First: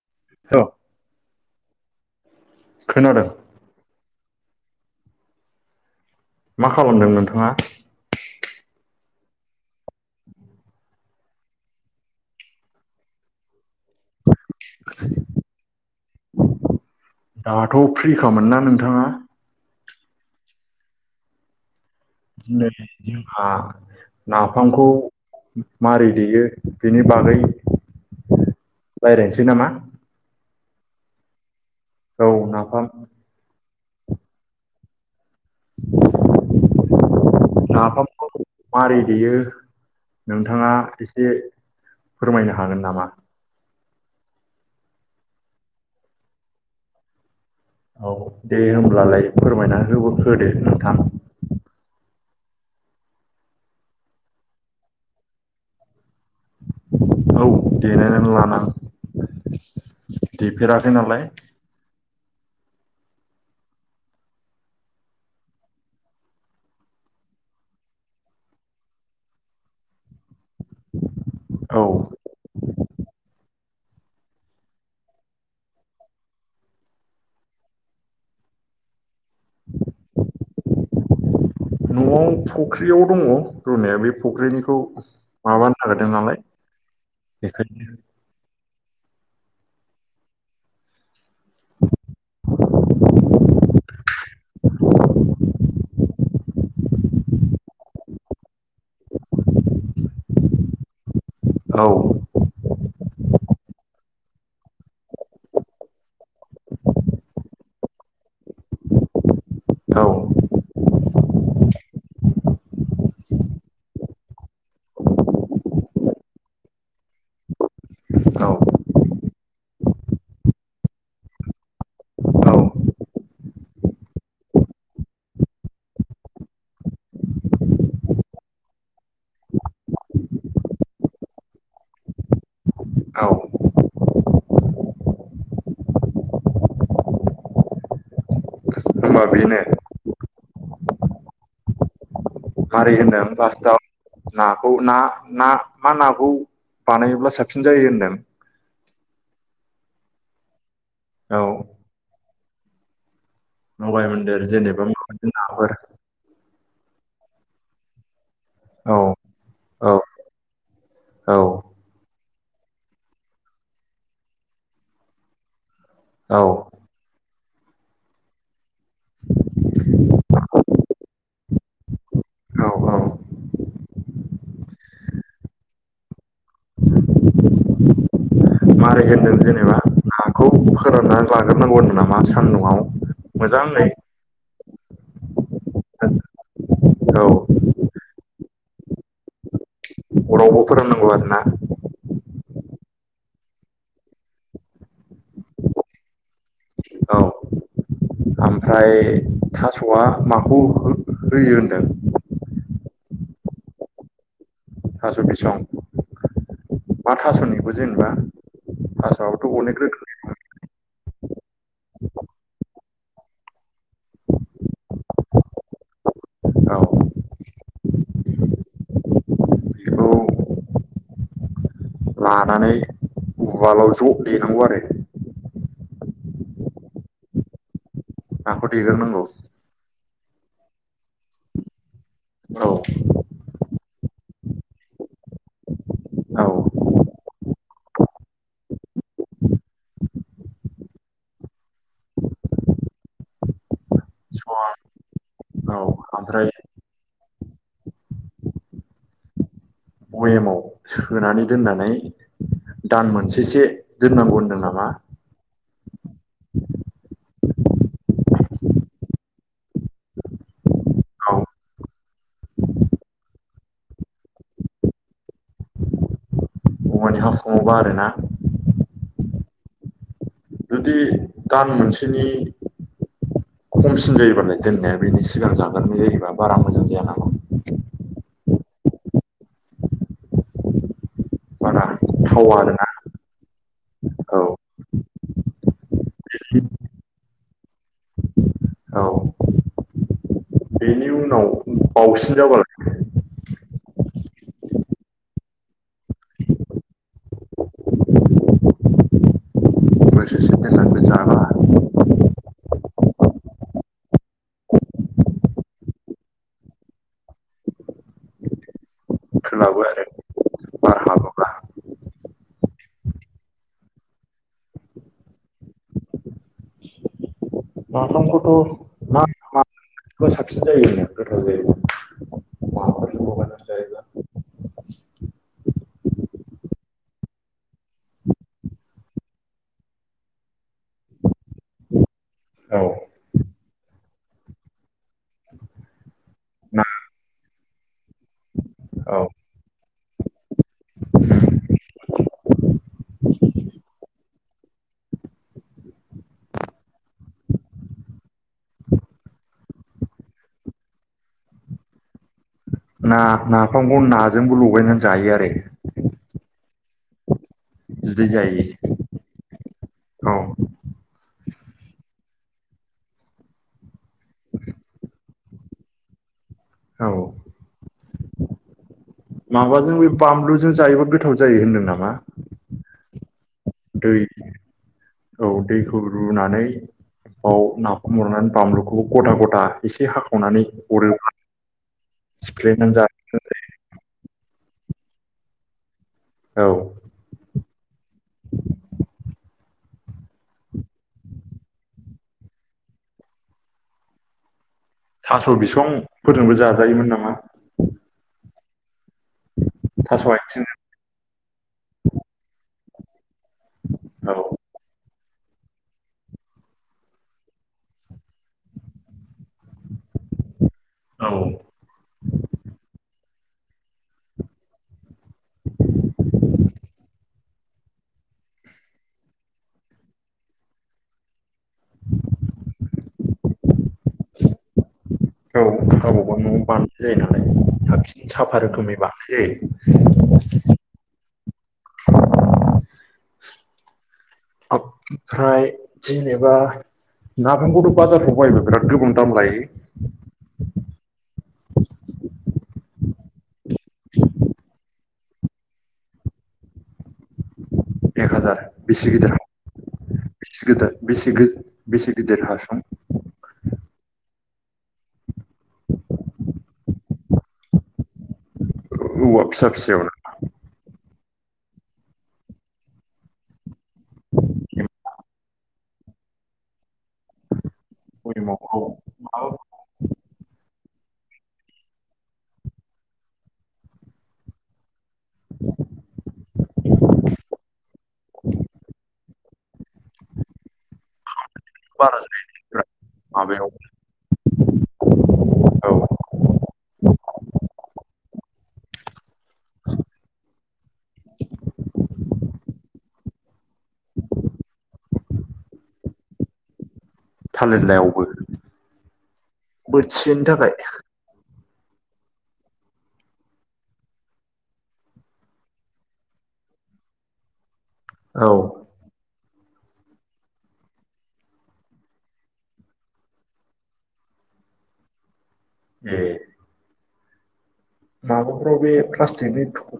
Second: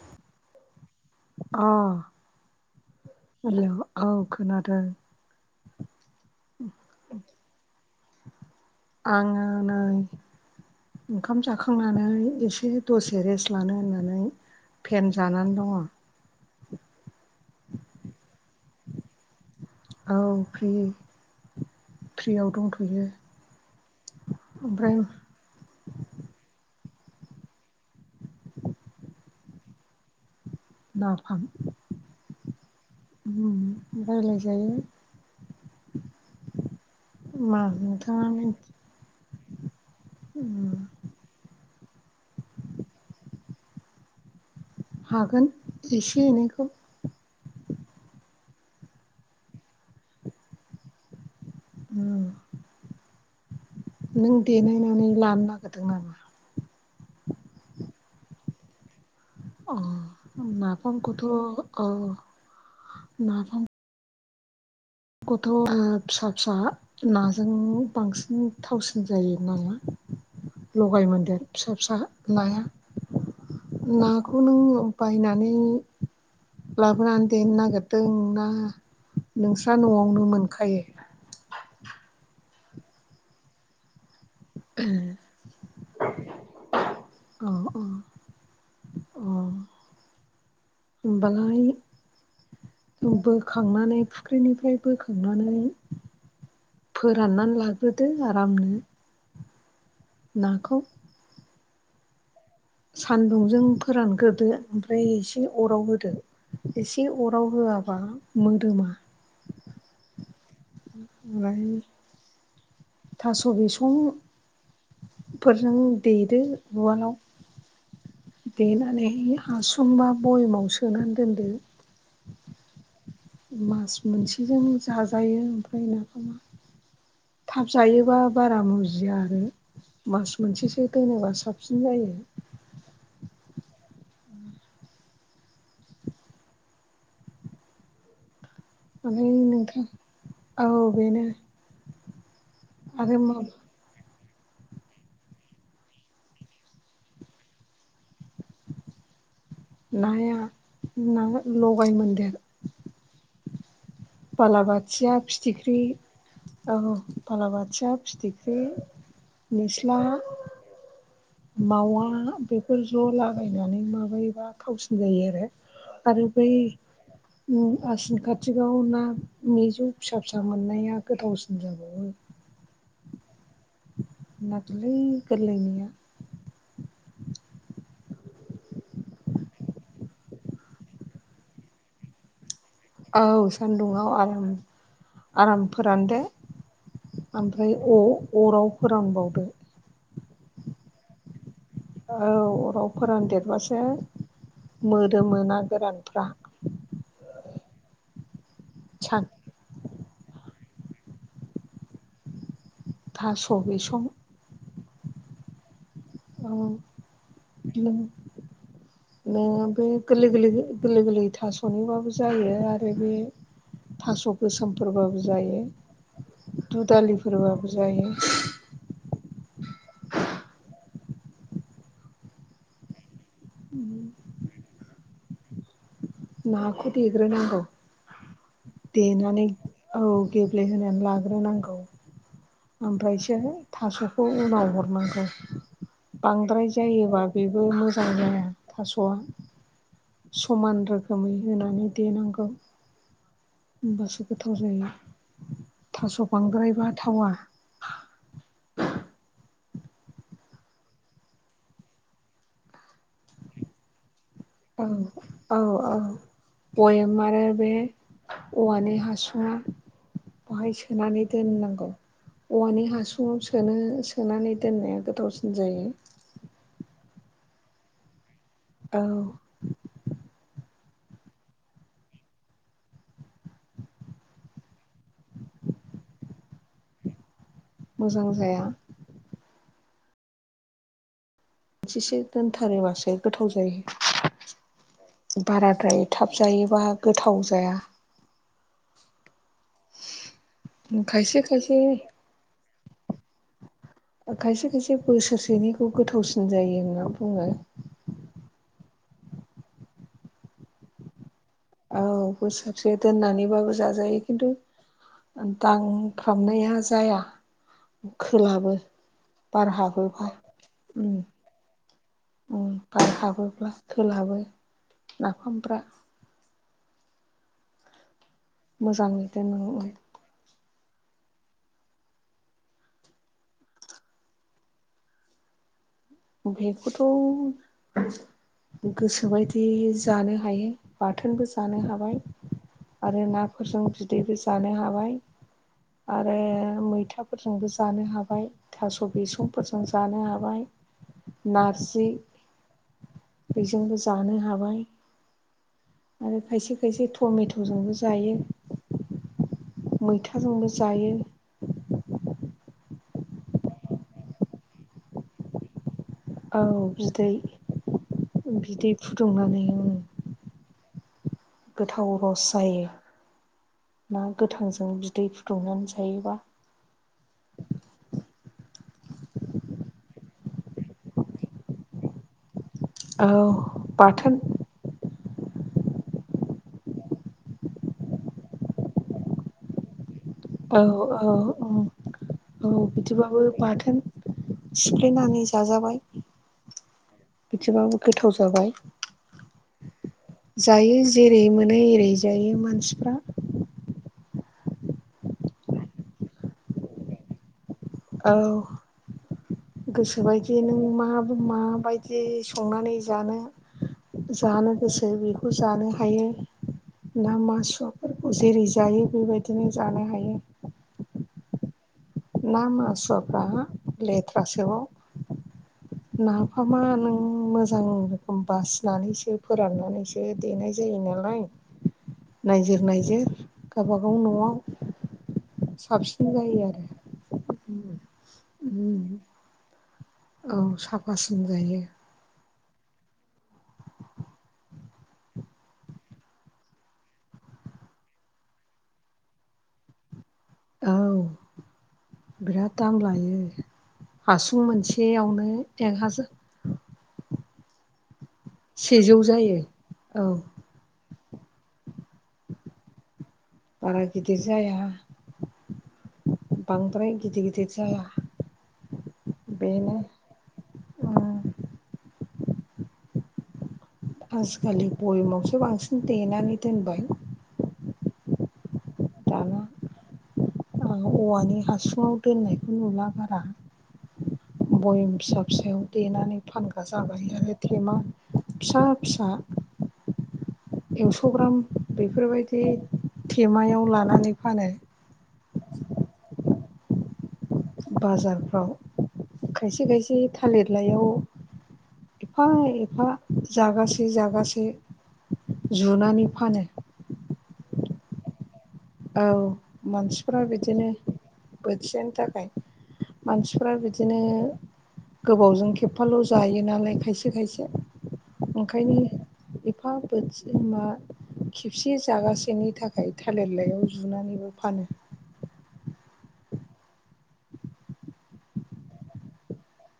[unintelligible] अ खोनादों हेलौ औ। खोनादों। मा खालामदों नोंथाङा? आङो नै ओंखाम जाखांनानै एसे दसे रेस्ट लानो होननानै। फेन जानानै दङ। दाथ' फ्रिखामोन ना नोंथाङा? औ फ्रि। फ्रियाव दिनै दंथ'यो जोंहा नाफामखौ ओमफ्राय मारै देयो बिनि बागै रायलानोसै नामा। नाफाम। औ नाफाम। रायलाय जायो। नाफामखौ मारै देयो। उम नोंथाङा एसे फोरमायनो हागोन नामा? हागोन एसे एनोखौ। औव दे होमब्लालाय फोरमायना हो होदो नोंथां। उम नों देनायनानै लानो नागिरदों नामा। औव देनायनानै लानो आं। अ मा नालाय फंनखौथ' ओ मा बुंनो गथ' फिसा फिसा नाजों बांसिन थावसिन जायो नालाय। लगाय मोनदेर फिसा औ फिसा नाया नाखौ नों बायनानै लाबोनानै देनो नागिरदों ना नोंसोर ना न'आवनो मोनखायो न'आव फुख्रियाव दङ रुनाया बे फुख्रिनिखौ माबानो नागिरदों नालाय अ अ बेखायनो अ ओम बालाय बोखांनानै ओंख्रिनिफ्राय बोखांनानै फोराननानै लाग्रोदो आरामनो नाखौ औ सानदुंजों फोरानग्रोदो ओमफ्राय एसे अराव होदो एसे अराव होआबा मोदोमा औ [unintelligible] थास' बिसंफोरजों देेदो उवालाव औ देनानै हासंबा बयेमाव सोनानै दोनदो औ मास मोनसेजों जाजायो ओमफ्राय नाफामा थाब जायोबा बारा मुजिया आरो मास मोनसेसो दोनोबा साबसिन जायो औव होमबा ओमफ्राय बेनो नोंथां औव बेनो मारै आरो होनदों मा फारसथाव नाखौ ना ना मा नाखौ बानायोब्ला साबसिन जायो होनदों नाया ना औ लगाय मोनदेर लगाय मोन्देर जेनेबा बालाबाथिया माबायदि नाफोर फिथिख्रि औव बालाबाथिया फिथिख्रि औ निस्ला औ मावा बेफोर ज' लागायनानै माबायोबा थावसिन जायो आरो आरो औ बै उम आसिन खाथिगाव ना मिजौ फिसा फिसा मोननाया गोथावसिन जाबावो औव औव नाथुरलै गोरलैनिया [unintelligible] मारै होनदों जेनेबा नाखौ फोरानना लाग्रोनांगौ होनदों नामा सानदुंआव औव सान्दुंआव आराम आराम फोरानदो औ ओमफ्राय अ अराव फोरानबावदो अरावबो फोरोंनांगौ आरो ना औव अराव फोरानदेरबासो मोदो औव सा ओमफ्राय थास'आ माखौ हो होयो होनदों थास' बिसं थास' बिसं औ मा थास'निबो जेनेबा थास'आबोथ' बे अनेक रोखोम गोरलै गोरलै गोरलै गोरलै थास'निबाबो जायो आर फाय बे थास' गोसोम फोरबाबो जायो दु औ दालिफोरबबो जायो बेखौ लानानै उवालाव ज' देनांगौ आरो नाखौ देग्रोनांगौ नाखौ देग्रोनांगौ देनानै औ गेब्लेहोनानै लाग्रोनांगौ औ ओमफायसो थास'खौ उनाव हरनांगौ बांद्राय औ जायोबा बेब बो मोजां जाया थास'आ समान रोख खोमै होनानै देनांगौ होनोमबासो गोथाव जायो। औ थास' ओमफ्राय बांद्रायबा थावा। बयेमाव सोनानै दोननानै दान मोनसेसो दोननांगौ होन औ औ औ। गयेम आरो बे औवानि हासुआ। बाहाय सोनानै औ दोननांगौ। औवानि हासुंङाव सोनो सोनानै दोननाया गोथावसिन जायो। औवानि हासुंआवबा आरो ना। औ। जुदि दान मोनसेनि। खमसिन जायोबालाय दोननाया बेनि सिगां जागोरनाय जायोबा बारा मोजां जाया नामा? मोजां जाया बारा मोनसेसो थावा दोनथारो आरोना बासो गोथाव ज औ जायो बाराद्राय थाब जायोबा गोथाव जाया। औ बेनि खायसेख उनाव बावसिन जाबाला खायसे खायसे बोसोरसेनिखौ गोथावसिन जायो होनना बुङो। बोसोरसे दोननानै जाबा औ बोसोरसे दोननानैबाबो जाजायो खिन्थु। दांफ्रामनाया जाया। खोलाबो बार सोलाबो आरो हाबोबा बार उम। हाबोब्ला उम बार हाबोब्ला खोलाबो नाफामब्रा। मोजांङै दोननांगौ उम फो साबसिन जायो होनो गोथाव जायो। बेखौथ'। गोसोबायदि जानो हायो बाथोनबो जानो हाबाय। आरो नाफोरजों बिदैबो जानो हाबाय। आरो नाफोरजों लगायनानै जायोब्ला औ ना मैथाफोरजोंबो जानो हाबाय थास' औ बिसंफोरजों जानो हाबाय। नारजि बेजोंबो जानो हाबाय। आरो खायसे खायसे टमेट'जोंबो जायो। मैथाजोंबो जायो। ना नाफामखौ नाजोंबो लगायनानै जायो आरो। औ बिदै बिदै जायो बिदै फुदुंनानै उम। औ गोथाव रस जायो। ना गोथांजों बिदै फुदुंनानै जायोबा। औ माबाजों बे बानलुजों जायोबा गोथाव जायो होनदों नामा? औ। दै। बाथोन औ दैखौ रुनानै बाव नाफाम हरनानै बानलुखौबो गदा गदा एसे हाख औ औ औ औ सिफ्लेनानै जा बिदिबाबो बाथोन। सिफ्लेनानै जाजाबाय। औ बिदिबाबो गोथाव जाबाय। जायो जेरै मोनो एरै जायो मानसिफ्रा। थास' बिसंफोरजोंबो जाजायोमोन नामा औ थास' गोसोबायदि आथिंजों नों मा माबायदि संनानै जानो औ जानो गोसो बेखौ जानो हायो ना मासुवफोरखौ जेरै जायो बेबायदिनो जानो हायो औ ना मासुवाफ्रा लेथ्रासोआव नाफामा नों मोजां रोखोम बासिनानैसो फोराननानैसो देनाय जायो फायो नालाय नायजिर नायजिर गावबागाव न'आव गाबा साबसिन गाव न'आव जायो आरो बानो जायो नालाय साबसिन साफा रोखोमै बानायनाय जायो। औ साफासिन जायो। [unintelligible] फ्राय जेनेबा नाफामखौथ' बाजारफ्राव बायबा बिराद गोबां दाम लायो? औ बिराद दाम लायो हासुं मोनसे सेयावनो एक हाजा एक हाजार बेसे गिदिर जायो औ बेसे गोदोर? बेसे गोद बेसे गिदिर हासुं? बारा गिदिर जाया। बांद्राय गिदिर गिदिर जाया। अ औवा फिसा बेनो फिसायावनो? आजिखालि बयमावसो बांसिन देनानै दोनबाय। [unintelligible] दाना। आं औवानि हासुङाव दोननायखौ नुला बारा बयम फिसा फिसायाव देनानै फानग्रा जाबाय आरो थेमा फिसा फिसा एक्स' ग्राम बारा बेफोरबायदि जायो माबायाव थेमायाव लानानै फानो। औ बाजारफ्राव खायसे खायसे थालिर बिलाइयाव एफा एफा जागासे जागासे जुनानै फानो। थालिरलायावबो? औ मानसिफोरा बिदिनो बोथिसेनि थाखाय मानसिफ्रा बिदिनो गोबावजों खेबफाल' जायो नालाय खायसे खायसे औ ओंखायनो एफा बोथोसे मा खेबसे जागासेनि थाखाय थालेर बिलाइायाव जुनानैबो फानो। ए माबाफ्राव बे प्लास्टिकनि थुखु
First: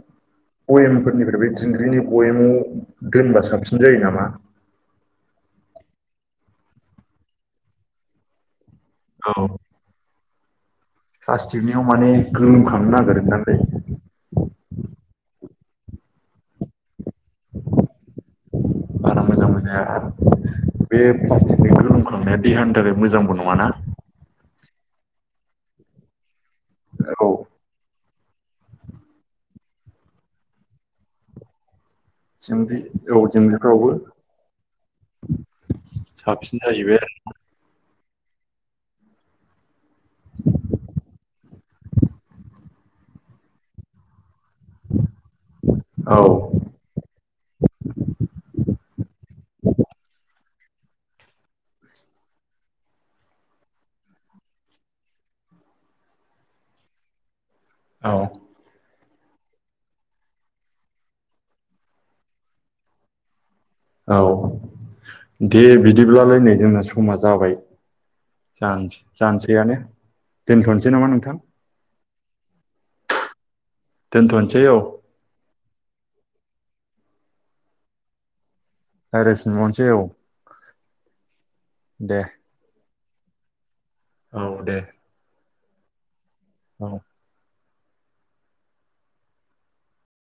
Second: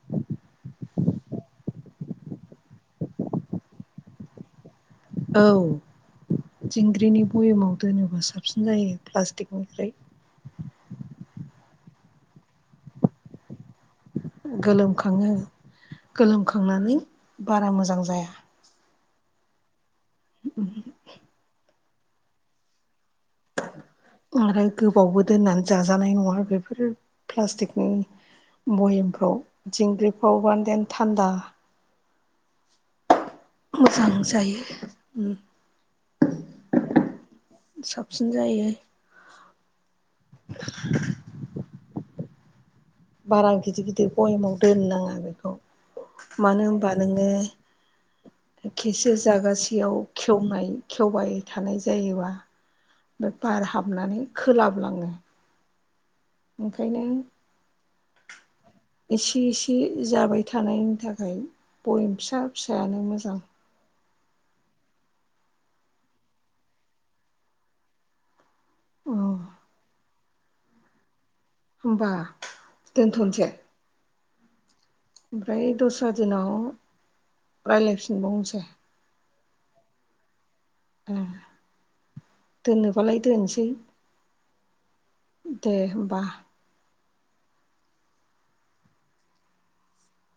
बयेमफोरनिफ्राय बे दिंग्रिनि बयेमाव दोनबा साबसिन जायो नामा? औ दिंग्रिनि बयेमाव दोनोबा साबसिन जायो औ प्लास्टिकनिफ्राय। प्लास्टिकनियाव माने गोलोमखांनो नागिरोदांलै। खाङो गोलोमखांनानै बारा मोजां जाया। बारा मोजां मोनजाया बे प्लास्टिकनि गोलोम खांनाया देहानि थाखा मोजांबो नङा ना? आरो गोबावबो दोननानै जाजानाय नङा बेफोर औ प्लास्टिकनि बयेमफ्राव दिंग्रिफ्रावबानदेन थान्दा [unintelligible] औ दिंग्रिफोरावबो मोजां जायो साबसिन जाहैबाय आरो सिन जायो [inaudible] बारा गिदिर गिदिर बयेमाव दोननाङा बेखौ आरो मानो औ होनबा नोङो खेसे जागासेयाव खेवनाय खेवबाय थानाय जायोबा बे बार हाबनानै खोलाबलाङो ओंखायनो औ एसे एसे जाबाय थानायनि थाखाय बयेम फिसा फिसायानो मोजां। औ दे बिदिब्लालाय नै जोंना समा जाबाय। जानोसै अ जानोसैयानो दोनथ'नोसै नामा नोंथां होनबा दोनथ'नसै दोनथ'नोसै औ फ्रा दिनाव रायज्लायफिनबावनसे रायफिनबावनोसै औ उम दे दोननोबालाय दोनसै औ दे दे होमबा। [inaudible]